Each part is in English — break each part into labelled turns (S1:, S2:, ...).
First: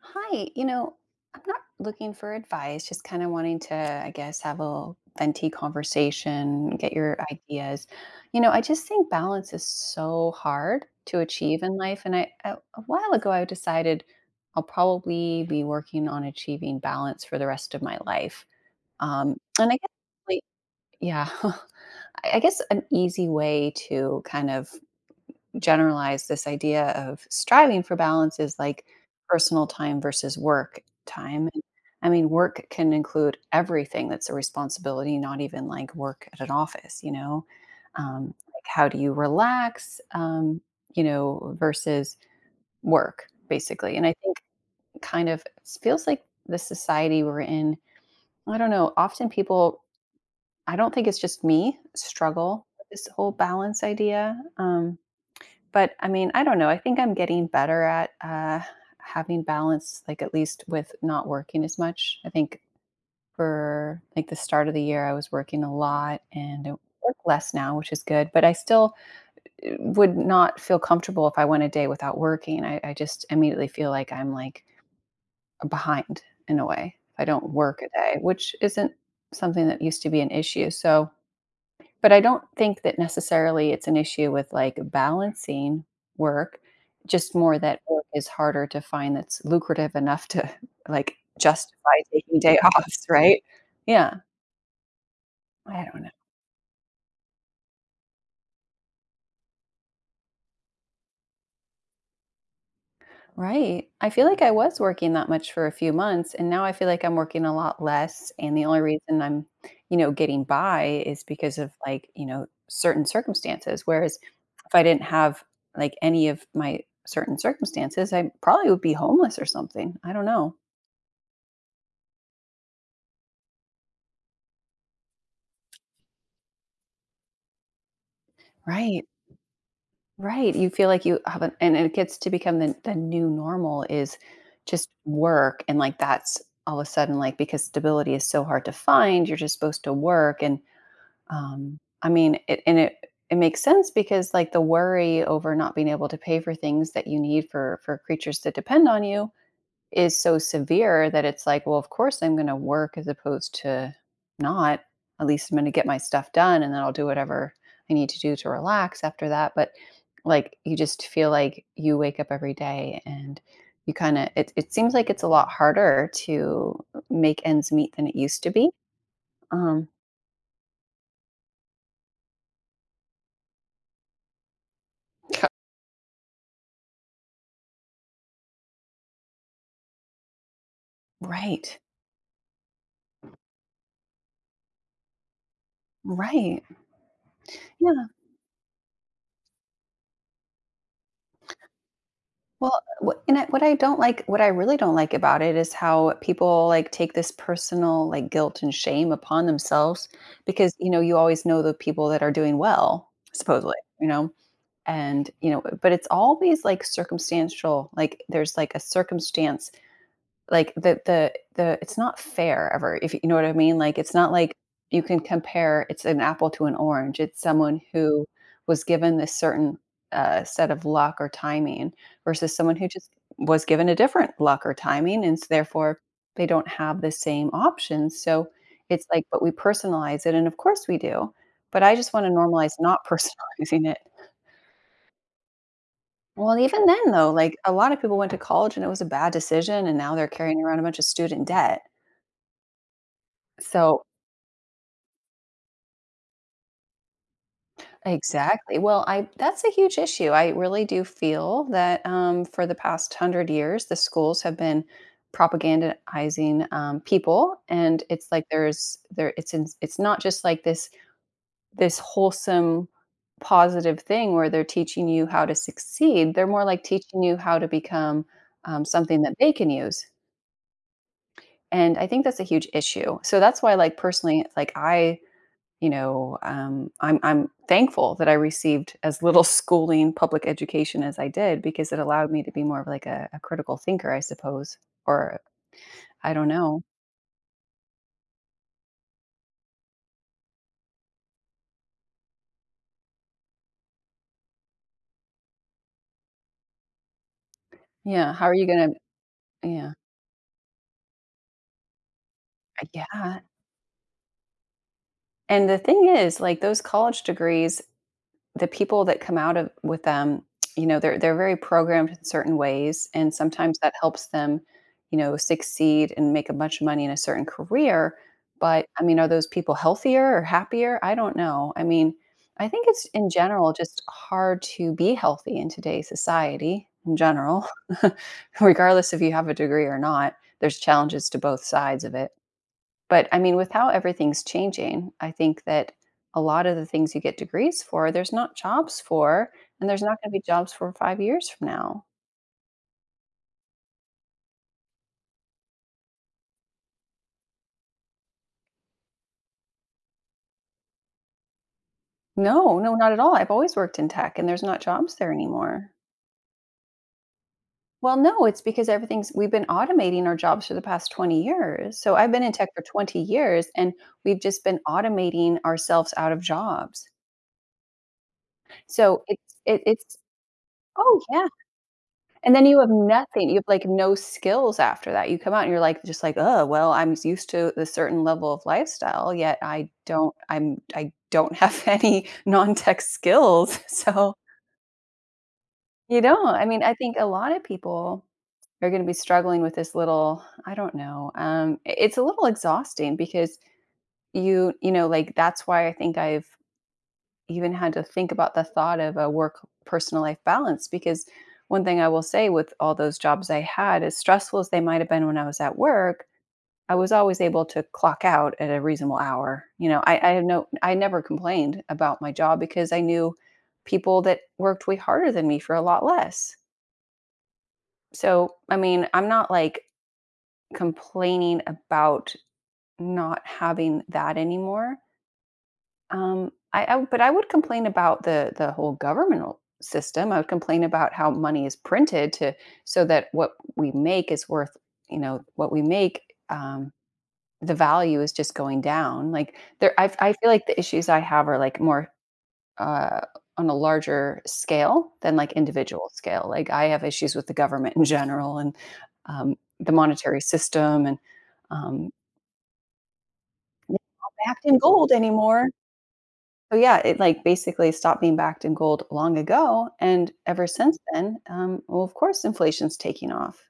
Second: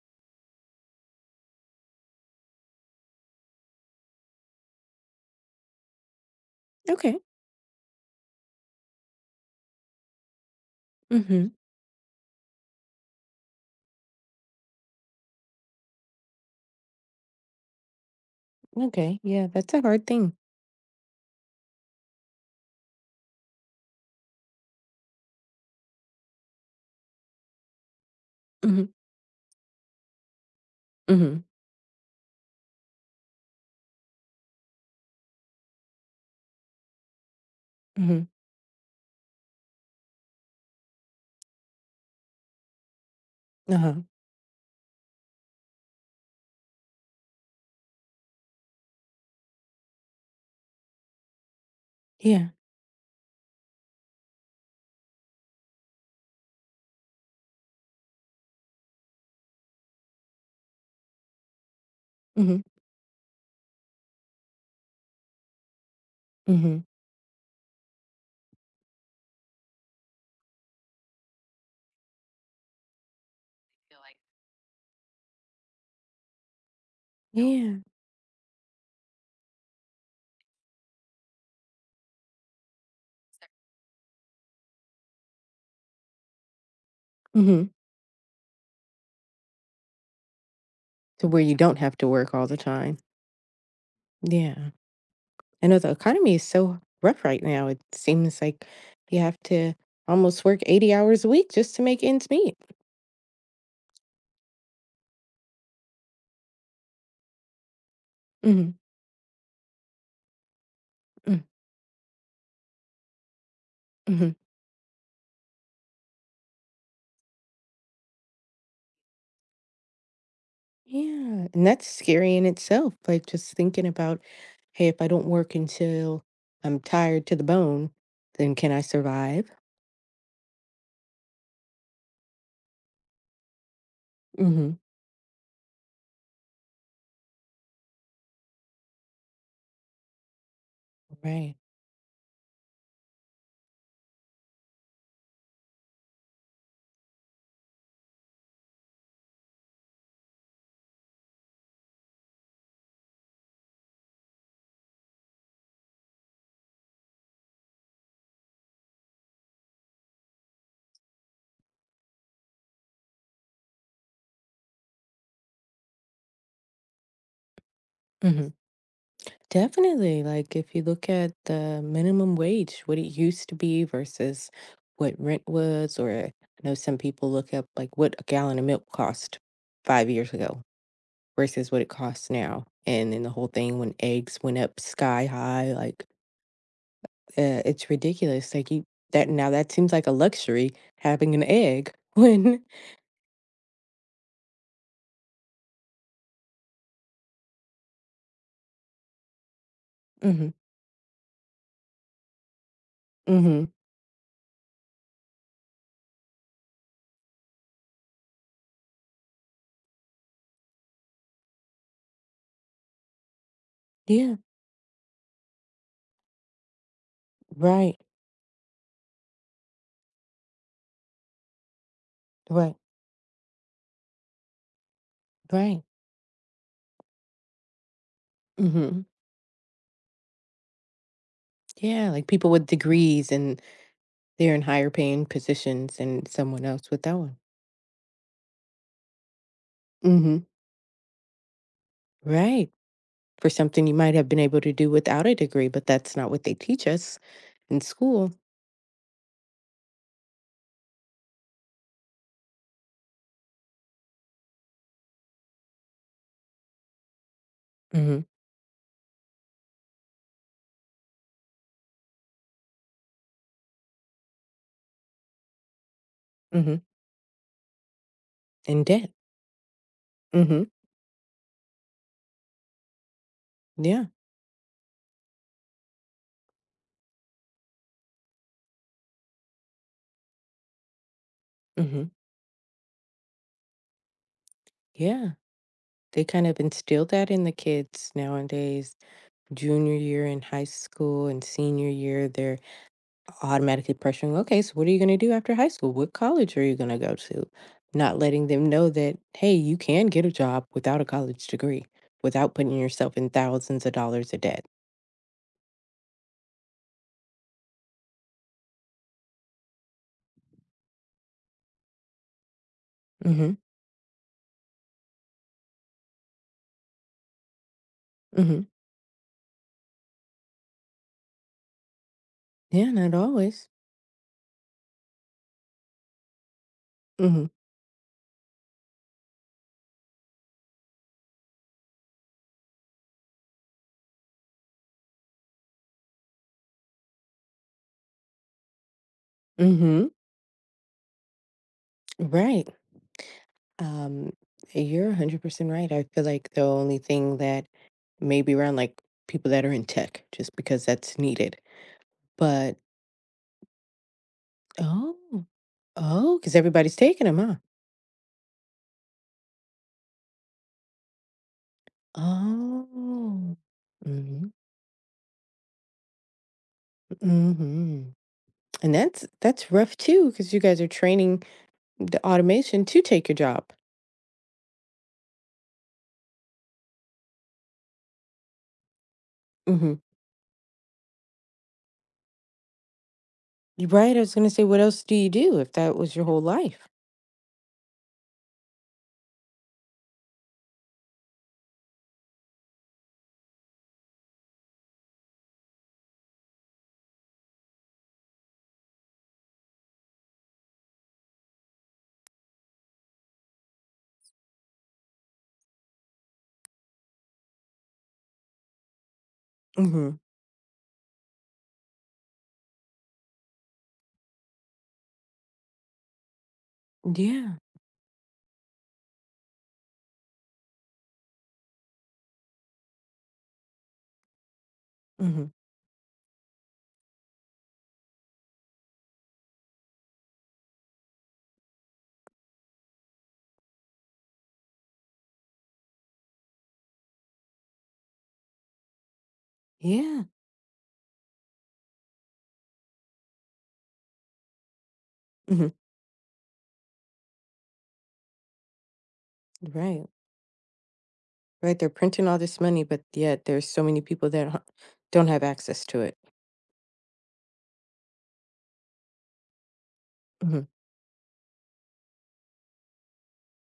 S1: Hi, I'm not looking for advice, just kind of wanting to, I guess, have a venti conversation, get your
S2: Okay.
S1: ideas. You know, I just think balance is so hard to
S2: Mhm.
S1: achieve in life. And a while ago, I decided I'll probably be working on achieving balance for the rest of my life.
S2: Okay. Yeah,
S1: And
S2: that's
S1: I
S2: a
S1: guess,
S2: hard thing.
S1: like, yeah, I guess an easy way to kind of generalize this idea of striving for balance is like
S2: Mhm.
S1: personal time versus work
S2: Mhm.
S1: time. I mean, work can include everything that's a responsibility, not even like work at an office, you know?
S2: Mhm.
S1: Like how do you relax, versus work, basically.
S2: Uh-huh.
S1: And I think kind of it feels like the society we're in, I don't know, often people, I don't think it's just me,
S2: Yeah.
S1: struggle with this whole balance idea. But, I mean, I don't know, I think I'm getting better at, having balance, like, at least with not working as much. I think
S2: Mhm.
S1: for, like, the start of the year, I was working a lot and I
S2: Mhm.
S1: work less now, which is good, but I still, would not feel comfortable if I went a day without working. I just immediately feel like I'm, like, behind in a way if I don't
S2: Yeah.
S1: work a day, which isn't something that used to be an issue, so but I don't think that necessarily it's an issue with, like, balancing work, just more
S2: Mhm.
S1: that work is harder to find that's lucrative enough to, like,
S2: To where you don't have
S1: justify
S2: to work
S1: taking
S2: all
S1: day
S2: the time.
S1: offs, right? Yeah,
S2: Yeah. I know
S1: I
S2: the
S1: don't.
S2: economy is so rough right now. It seems like you have to almost work 80 hours a week just to make ends meet.
S1: Right. I feel like I was working that much for a few months and now I feel like I'm working a lot less and the
S2: Mhm.
S1: only reason I'm, getting by is
S2: Mm.
S1: because of like, certain circumstances whereas
S2: Mhm.
S1: if I didn't have like any of my certain circumstances, I probably would be homeless or something. I don't know.
S2: Yeah. And that's scary in itself. Like just thinking about, hey, if I don't work until I'm tired to the bone, then can I
S1: Right.
S2: survive?
S1: Right. You feel like you haven't and it gets to become the new normal is
S2: Mhm.
S1: just work and like that's all of a sudden like because stability is so hard to find, you're just supposed to work and
S2: Right.
S1: I mean, and it makes sense because like the worry over not being able to pay for things that you need for creatures that depend on you is so severe that it's like, well, of course I'm going to work as opposed to not. At least I'm going to get my stuff done, and then I'll do whatever I need to do to relax after that. But like, you just feel like you wake up every day and you kind of it, it seems like it's a lot harder to make ends meet than it used
S2: Hmm.
S1: to be. um
S2: Definitely. Like, if you look at the minimum wage, what it used to be versus what rent was, or I know some people look up like what a gallon of milk cost 5 years ago versus
S1: right,
S2: what it costs now. And then the whole thing when eggs went up sky high, like,
S1: right.
S2: it's
S1: Yeah.
S2: ridiculous. Like, you that now that seems like a luxury having an egg when,
S1: Well, what I really don't like about it is how people, like, take this personal, like, guilt and shame upon themselves
S2: hmm,
S1: because, you know, you always know the people that are doing well,
S2: hmm,
S1: supposedly, you know? And, but it's always, like, circumstantial, like, there's, like, a circumstance like the it's not fair ever if you know what I mean? Like, it's not
S2: yeah,
S1: like you can compare it's an apple to an orange. It's someone
S2: right,
S1: who was given this certain, set of luck or timing versus
S2: right,
S1: someone who just was given a different luck or timing, and so
S2: right.
S1: therefore, they don't have the same options. So,
S2: Hmm.
S1: it's like but we personalize it, and of course we do, but I
S2: Yeah,
S1: just
S2: like
S1: wanna
S2: people with
S1: normalize not
S2: degrees and
S1: personalizing it.
S2: they're in higher paying positions than
S1: Well,
S2: someone
S1: even
S2: else with
S1: then
S2: that
S1: though,
S2: one.
S1: like, a lot of people went to college and it was a bad decision, and now they're
S2: Mhm.
S1: carrying around a bunch of student debt.
S2: Right. For something you
S1: So
S2: might have been able to do without a degree, but that's not what they teach us in school.
S1: exactly. Well, I that's a huge issue. I really do feel that for the past 100 years, the schools have been propagandizing people, and
S2: Mhm,
S1: it's like there. It's not just like this wholesome positive thing where they're teaching you how to succeed. They're more
S2: mhm.
S1: like teaching you how to become
S2: In debt.
S1: something that they can use.
S2: Mhm.
S1: And I think that's a huge issue. So that's why, like
S2: Yeah.
S1: personally, I'm thankful that I received as little schooling, public education as I did because it
S2: Mhm.
S1: allowed me to be more of like a critical thinker, I suppose,
S2: Yeah.
S1: or
S2: They
S1: I
S2: kind
S1: don't
S2: of
S1: know.
S2: instill that in the kids nowadays. Junior year in high school and senior year, they're automatically pressuring, okay, so what are you going to do after high school? What college are you going to go to? Not
S1: Yeah,
S2: letting
S1: how are
S2: them
S1: you
S2: know
S1: gonna?
S2: that, hey, you
S1: Yeah,
S2: can get a job without a college degree, without putting yourself in
S1: yeah.
S2: thousands of dollars of debt.
S1: And the thing is, like those college degrees, the people that come out of with them, they're very programmed in certain ways, and
S2: Mm-hmm.
S1: sometimes that helps them, succeed and make a bunch of money in a certain career.
S2: Mm-hmm.
S1: But I mean, are those people healthier or happier? I don't know. I mean, I think
S2: Yeah,
S1: it's
S2: not
S1: in
S2: always.
S1: general just hard to be healthy in today's society in
S2: Mm-hmm.
S1: general, regardless if you have a degree or not. There's challenges to both sides of it. But I mean, with how everything's changing, I think that a lot of the things you get degrees for, there's not jobs for, and there's
S2: Mm-hmm.
S1: not gonna be jobs for 5 years from now.
S2: Right. Um, you're 100% right. I feel like the only thing that maybe around like people that are in tech, just because that's needed. But,
S1: No, no, not at all. I've always worked in tech, and there's not jobs there
S2: oh,
S1: anymore.
S2: oh, because everybody's taking them, huh?
S1: Well, no, it's because everything's we've been automating our jobs for the past 20 years. So I've been in tech for 20
S2: Oh.
S1: years, and we've
S2: Mhm,
S1: just been automating ourselves out of jobs.
S2: mhm, and
S1: So
S2: that's
S1: it's it
S2: rough
S1: it's
S2: too, because you guys are
S1: Oh,
S2: training
S1: yeah.
S2: the
S1: And then you
S2: automation
S1: have
S2: to take your
S1: nothing. You
S2: job.
S1: have, like, no skills after that. You come out and you're, like, just like, oh well, I'm used to a certain level of lifestyle, yet I
S2: Hmm.
S1: don't I'm I don't have any non-tech skills."
S2: Right, I was
S1: So,
S2: gonna say, what else do you do if that was
S1: you
S2: your whole
S1: know. I mean,
S2: life?
S1: I think a lot of people are gonna be struggling with this little I don't know, it's a little exhausting because like, that's why I think I've even had to think about the thought of a work personal life balance because one thing I will say with all those jobs I had, as stressful as they might have been when I was at work, I was always able to clock out at a reasonable hour. You know,
S2: Mhm.
S1: I had no I never complained about my job because I knew people that worked way harder than me for a lot less.
S2: Yeah.
S1: So, I mean, I'm not like complaining about not having that anymore.
S2: Mhm.
S1: I but I would complain about the whole governmental system. I would complain about how money is printed to so that what we make is worth, what we make, um, the value is just going down. Like there
S2: Yeah.
S1: I feel like the issues I have are like more, uh, on a larger scale than like
S2: Mhm.
S1: individual scale. Like I have issues with the government in general and, the
S2: Right.
S1: monetary system and,
S2: Right, they're
S1: um,
S2: printing all this money, but yet there's so many people
S1: not
S2: that
S1: backed in gold
S2: don't have
S1: anymore.
S2: access to it.
S1: So, yeah, it, like, basically stopped being backed in gold long ago, and
S2: Mhm.
S1: ever since then, well, of course, inflation's taking off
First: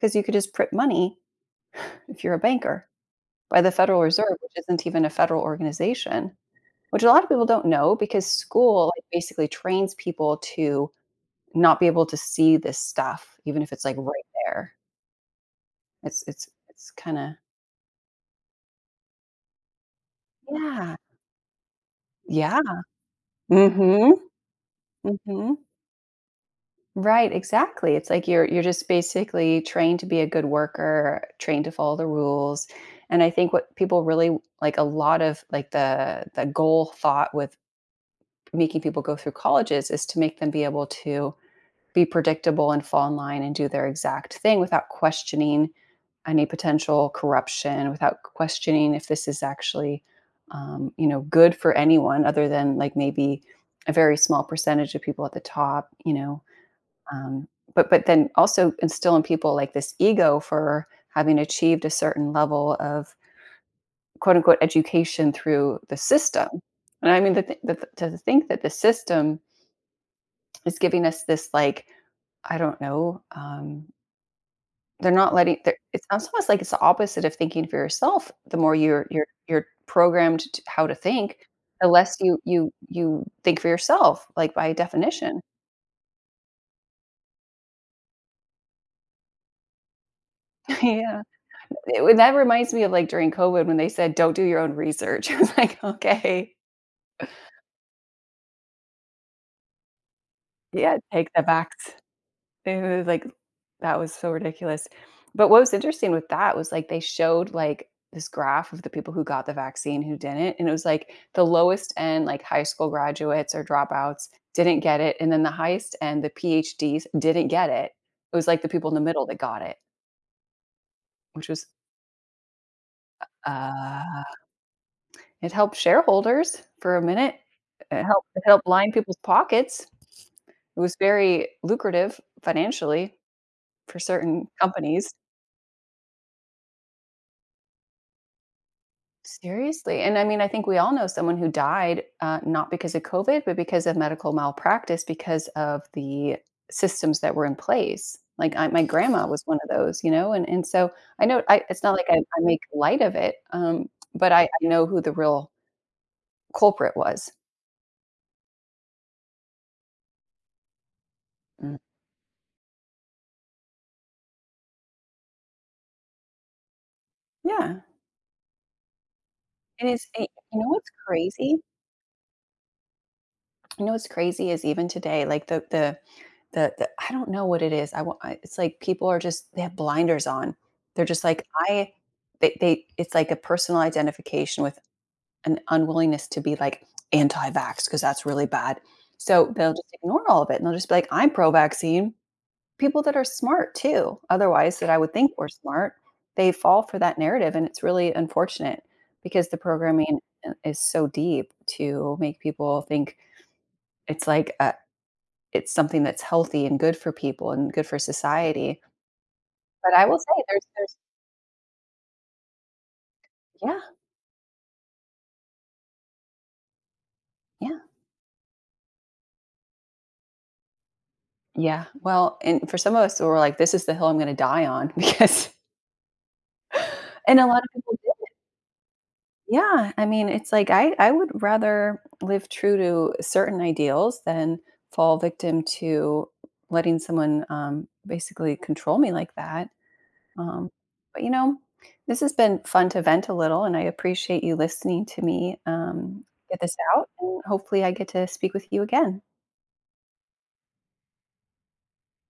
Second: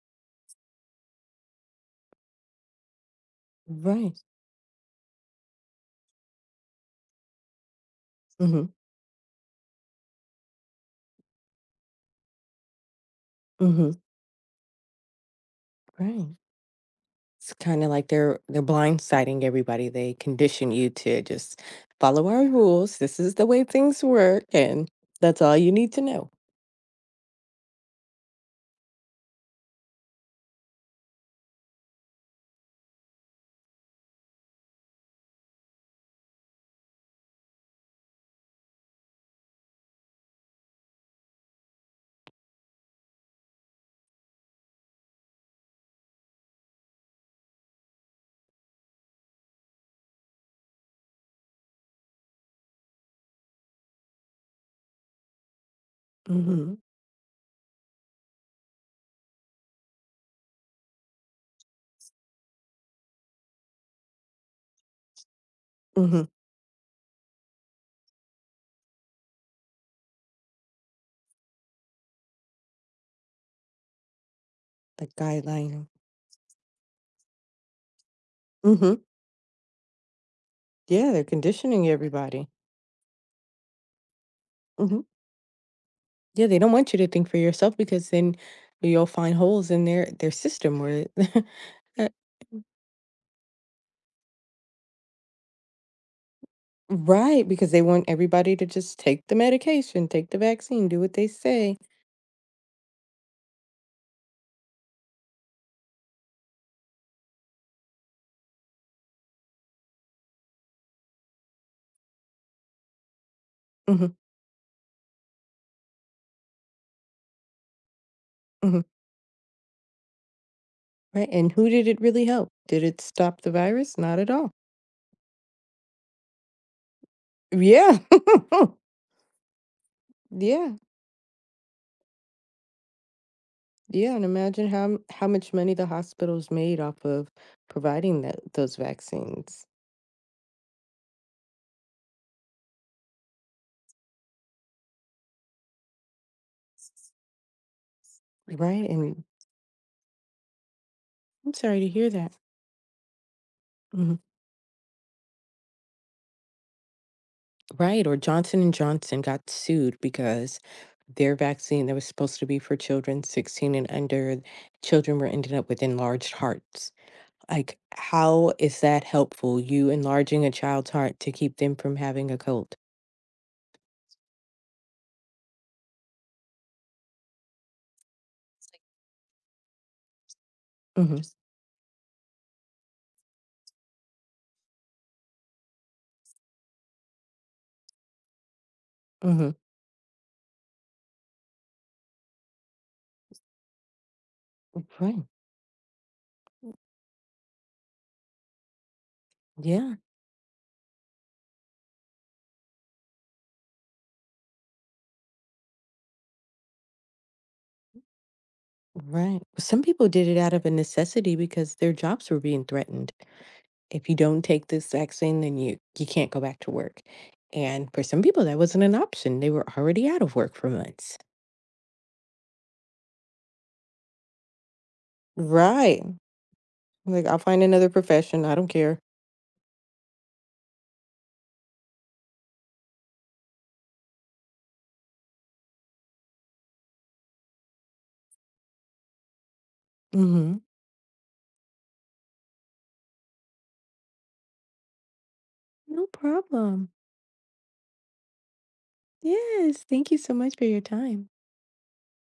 S1: because you could just print money if you're a banker by the Federal
S2: Right.
S1: Reserve, which isn't even a federal organization, which a lot of people don't know because
S2: Mhm.
S1: school, like, basically trains people to not be able to see this stuff even if it's,
S2: Mhm.
S1: like, right there. It's
S2: Right.
S1: it's it's kinda.
S2: It's kinda like they're blindsiding everybody, they condition you
S1: Yeah,
S2: to just follow our
S1: yeah.
S2: rules, this is the way things
S1: Mhm,
S2: work, and that's all
S1: mhm.
S2: you need to know.
S1: Right, exactly. It's like you're just basically trained to be a good worker, trained to follow the rules. And I think what people really like a lot of like the goal thought with making people go through colleges is to make them be able to be predictable and fall in line and do their exact thing without questioning any potential corruption, without questioning if this is actually good for anyone other than like maybe a very small percentage of people at the top,
S2: Mhm,
S1: um, but then also instill in people like this ego for having achieved a certain level of quote unquote education through the
S2: mhm,
S1: system. And I mean, to think that the system is giving us this like I don't know. Um,
S2: the
S1: they're not letting. They're,
S2: guideline,
S1: it sounds almost like it's the opposite of thinking for yourself. The more
S2: mhm,
S1: you're programmed to how to
S2: yeah, they're
S1: think,
S2: conditioning
S1: the less you
S2: everybody.
S1: you you think for yourself. Like by
S2: Mhm,
S1: definition.
S2: yeah, they don't want you to think for yourself because then you'll find holes in their system where
S1: yeah.
S2: uh,
S1: It that reminds me of, like, during COVID when they said, "Don't do your own research." I was like, "Okay.
S2: right, because they want everybody to just take the medication, take the vaccine,
S1: Yeah,
S2: do what they
S1: take the
S2: say.
S1: facts." It was like that was so ridiculous. But what was interesting with that was, like, they showed, like, this graph of the people who got the vaccine, who didn't, and it was, like, the lowest end, like, high school graduates or
S2: Mhm,
S1: dropouts didn't get it, and then the highest end, the PhDs didn't get it. It was, like, the
S2: mhm.
S1: people in the middle that got it,
S2: Right,
S1: which
S2: and
S1: was,
S2: who did it really help? Did it stop the virus? Not at
S1: uh
S2: all.
S1: It helped shareholders for a minute.
S2: Yeah.
S1: It helped line people's pockets.
S2: Yeah,
S1: It was very lucrative financially for
S2: yeah, and
S1: certain
S2: imagine how m
S1: companies.
S2: how much money the hospitals made off of providing that those vaccines,
S1: Seriously, and I mean, I think we all know someone who died, not because of COVID, but because of medical malpractice because of the systems that were in place. Like, I my
S2: right? And
S1: grandma was one of those, and so I know,
S2: I'm
S1: I
S2: sorry
S1: it's
S2: to
S1: not like
S2: hear
S1: I
S2: that.
S1: I make light of it,
S2: Mhm.
S1: but I know who the real culprit was.
S2: Right, or Johnson and Johnson got sued because their
S1: Mm.
S2: vaccine that was supposed to be for children 16 and under, children were ended up with enlarged hearts. Like,
S1: Yeah.
S2: how is that helpful?
S1: It
S2: You
S1: is a You
S2: enlarging a
S1: know what's
S2: child's heart to
S1: crazy?
S2: keep them from having a cold.
S1: You know what's crazy is even today, like, the I don't know what it is, I wa it's like people are just they have blinders on. They're
S2: Mhm.
S1: just like, I they it's like a personal identification with an unwillingness to be, like, anti-vax vax because that's really bad.
S2: Mhm.
S1: So, they'll just ignore all of it, and they'll just be like, "I'm pro-vaccine." People that are smart too, otherwise, that I would
S2: Right.
S1: think were smart, they fall for that narrative, and it's really unfortunate because the
S2: Yeah.
S1: programming is so deep to make people think it's like, it's something that's healthy and good for people and good for society.
S2: Right. Some
S1: But I
S2: people
S1: will
S2: did it
S1: say
S2: out of
S1: there's
S2: a
S1: there's
S2: necessity because their jobs were being threatened.
S1: Yeah,
S2: If you don't take this vaccine, then you can't go back to work.
S1: yeah,
S2: And for some people, that wasn't an option. They were already out of work for months.
S1: yeah. Well, and for some of us who are like, "This is the hill I'm gonna die on," because
S2: Right. Like, I'll
S1: and a
S2: find
S1: lot of
S2: another
S1: people
S2: profession. I don't care.
S1: Yeah, I mean, it's like I would rather live true to certain ideals than fall victim to letting someone, basically control me like that,
S2: Hmm.
S1: um, but, this has been fun to vent a little, and I appreciate you listening to me,
S2: No
S1: get this
S2: problem.
S1: out, and hopefully I get to speak with you again.
S2: Yes. Thank you so much for your time.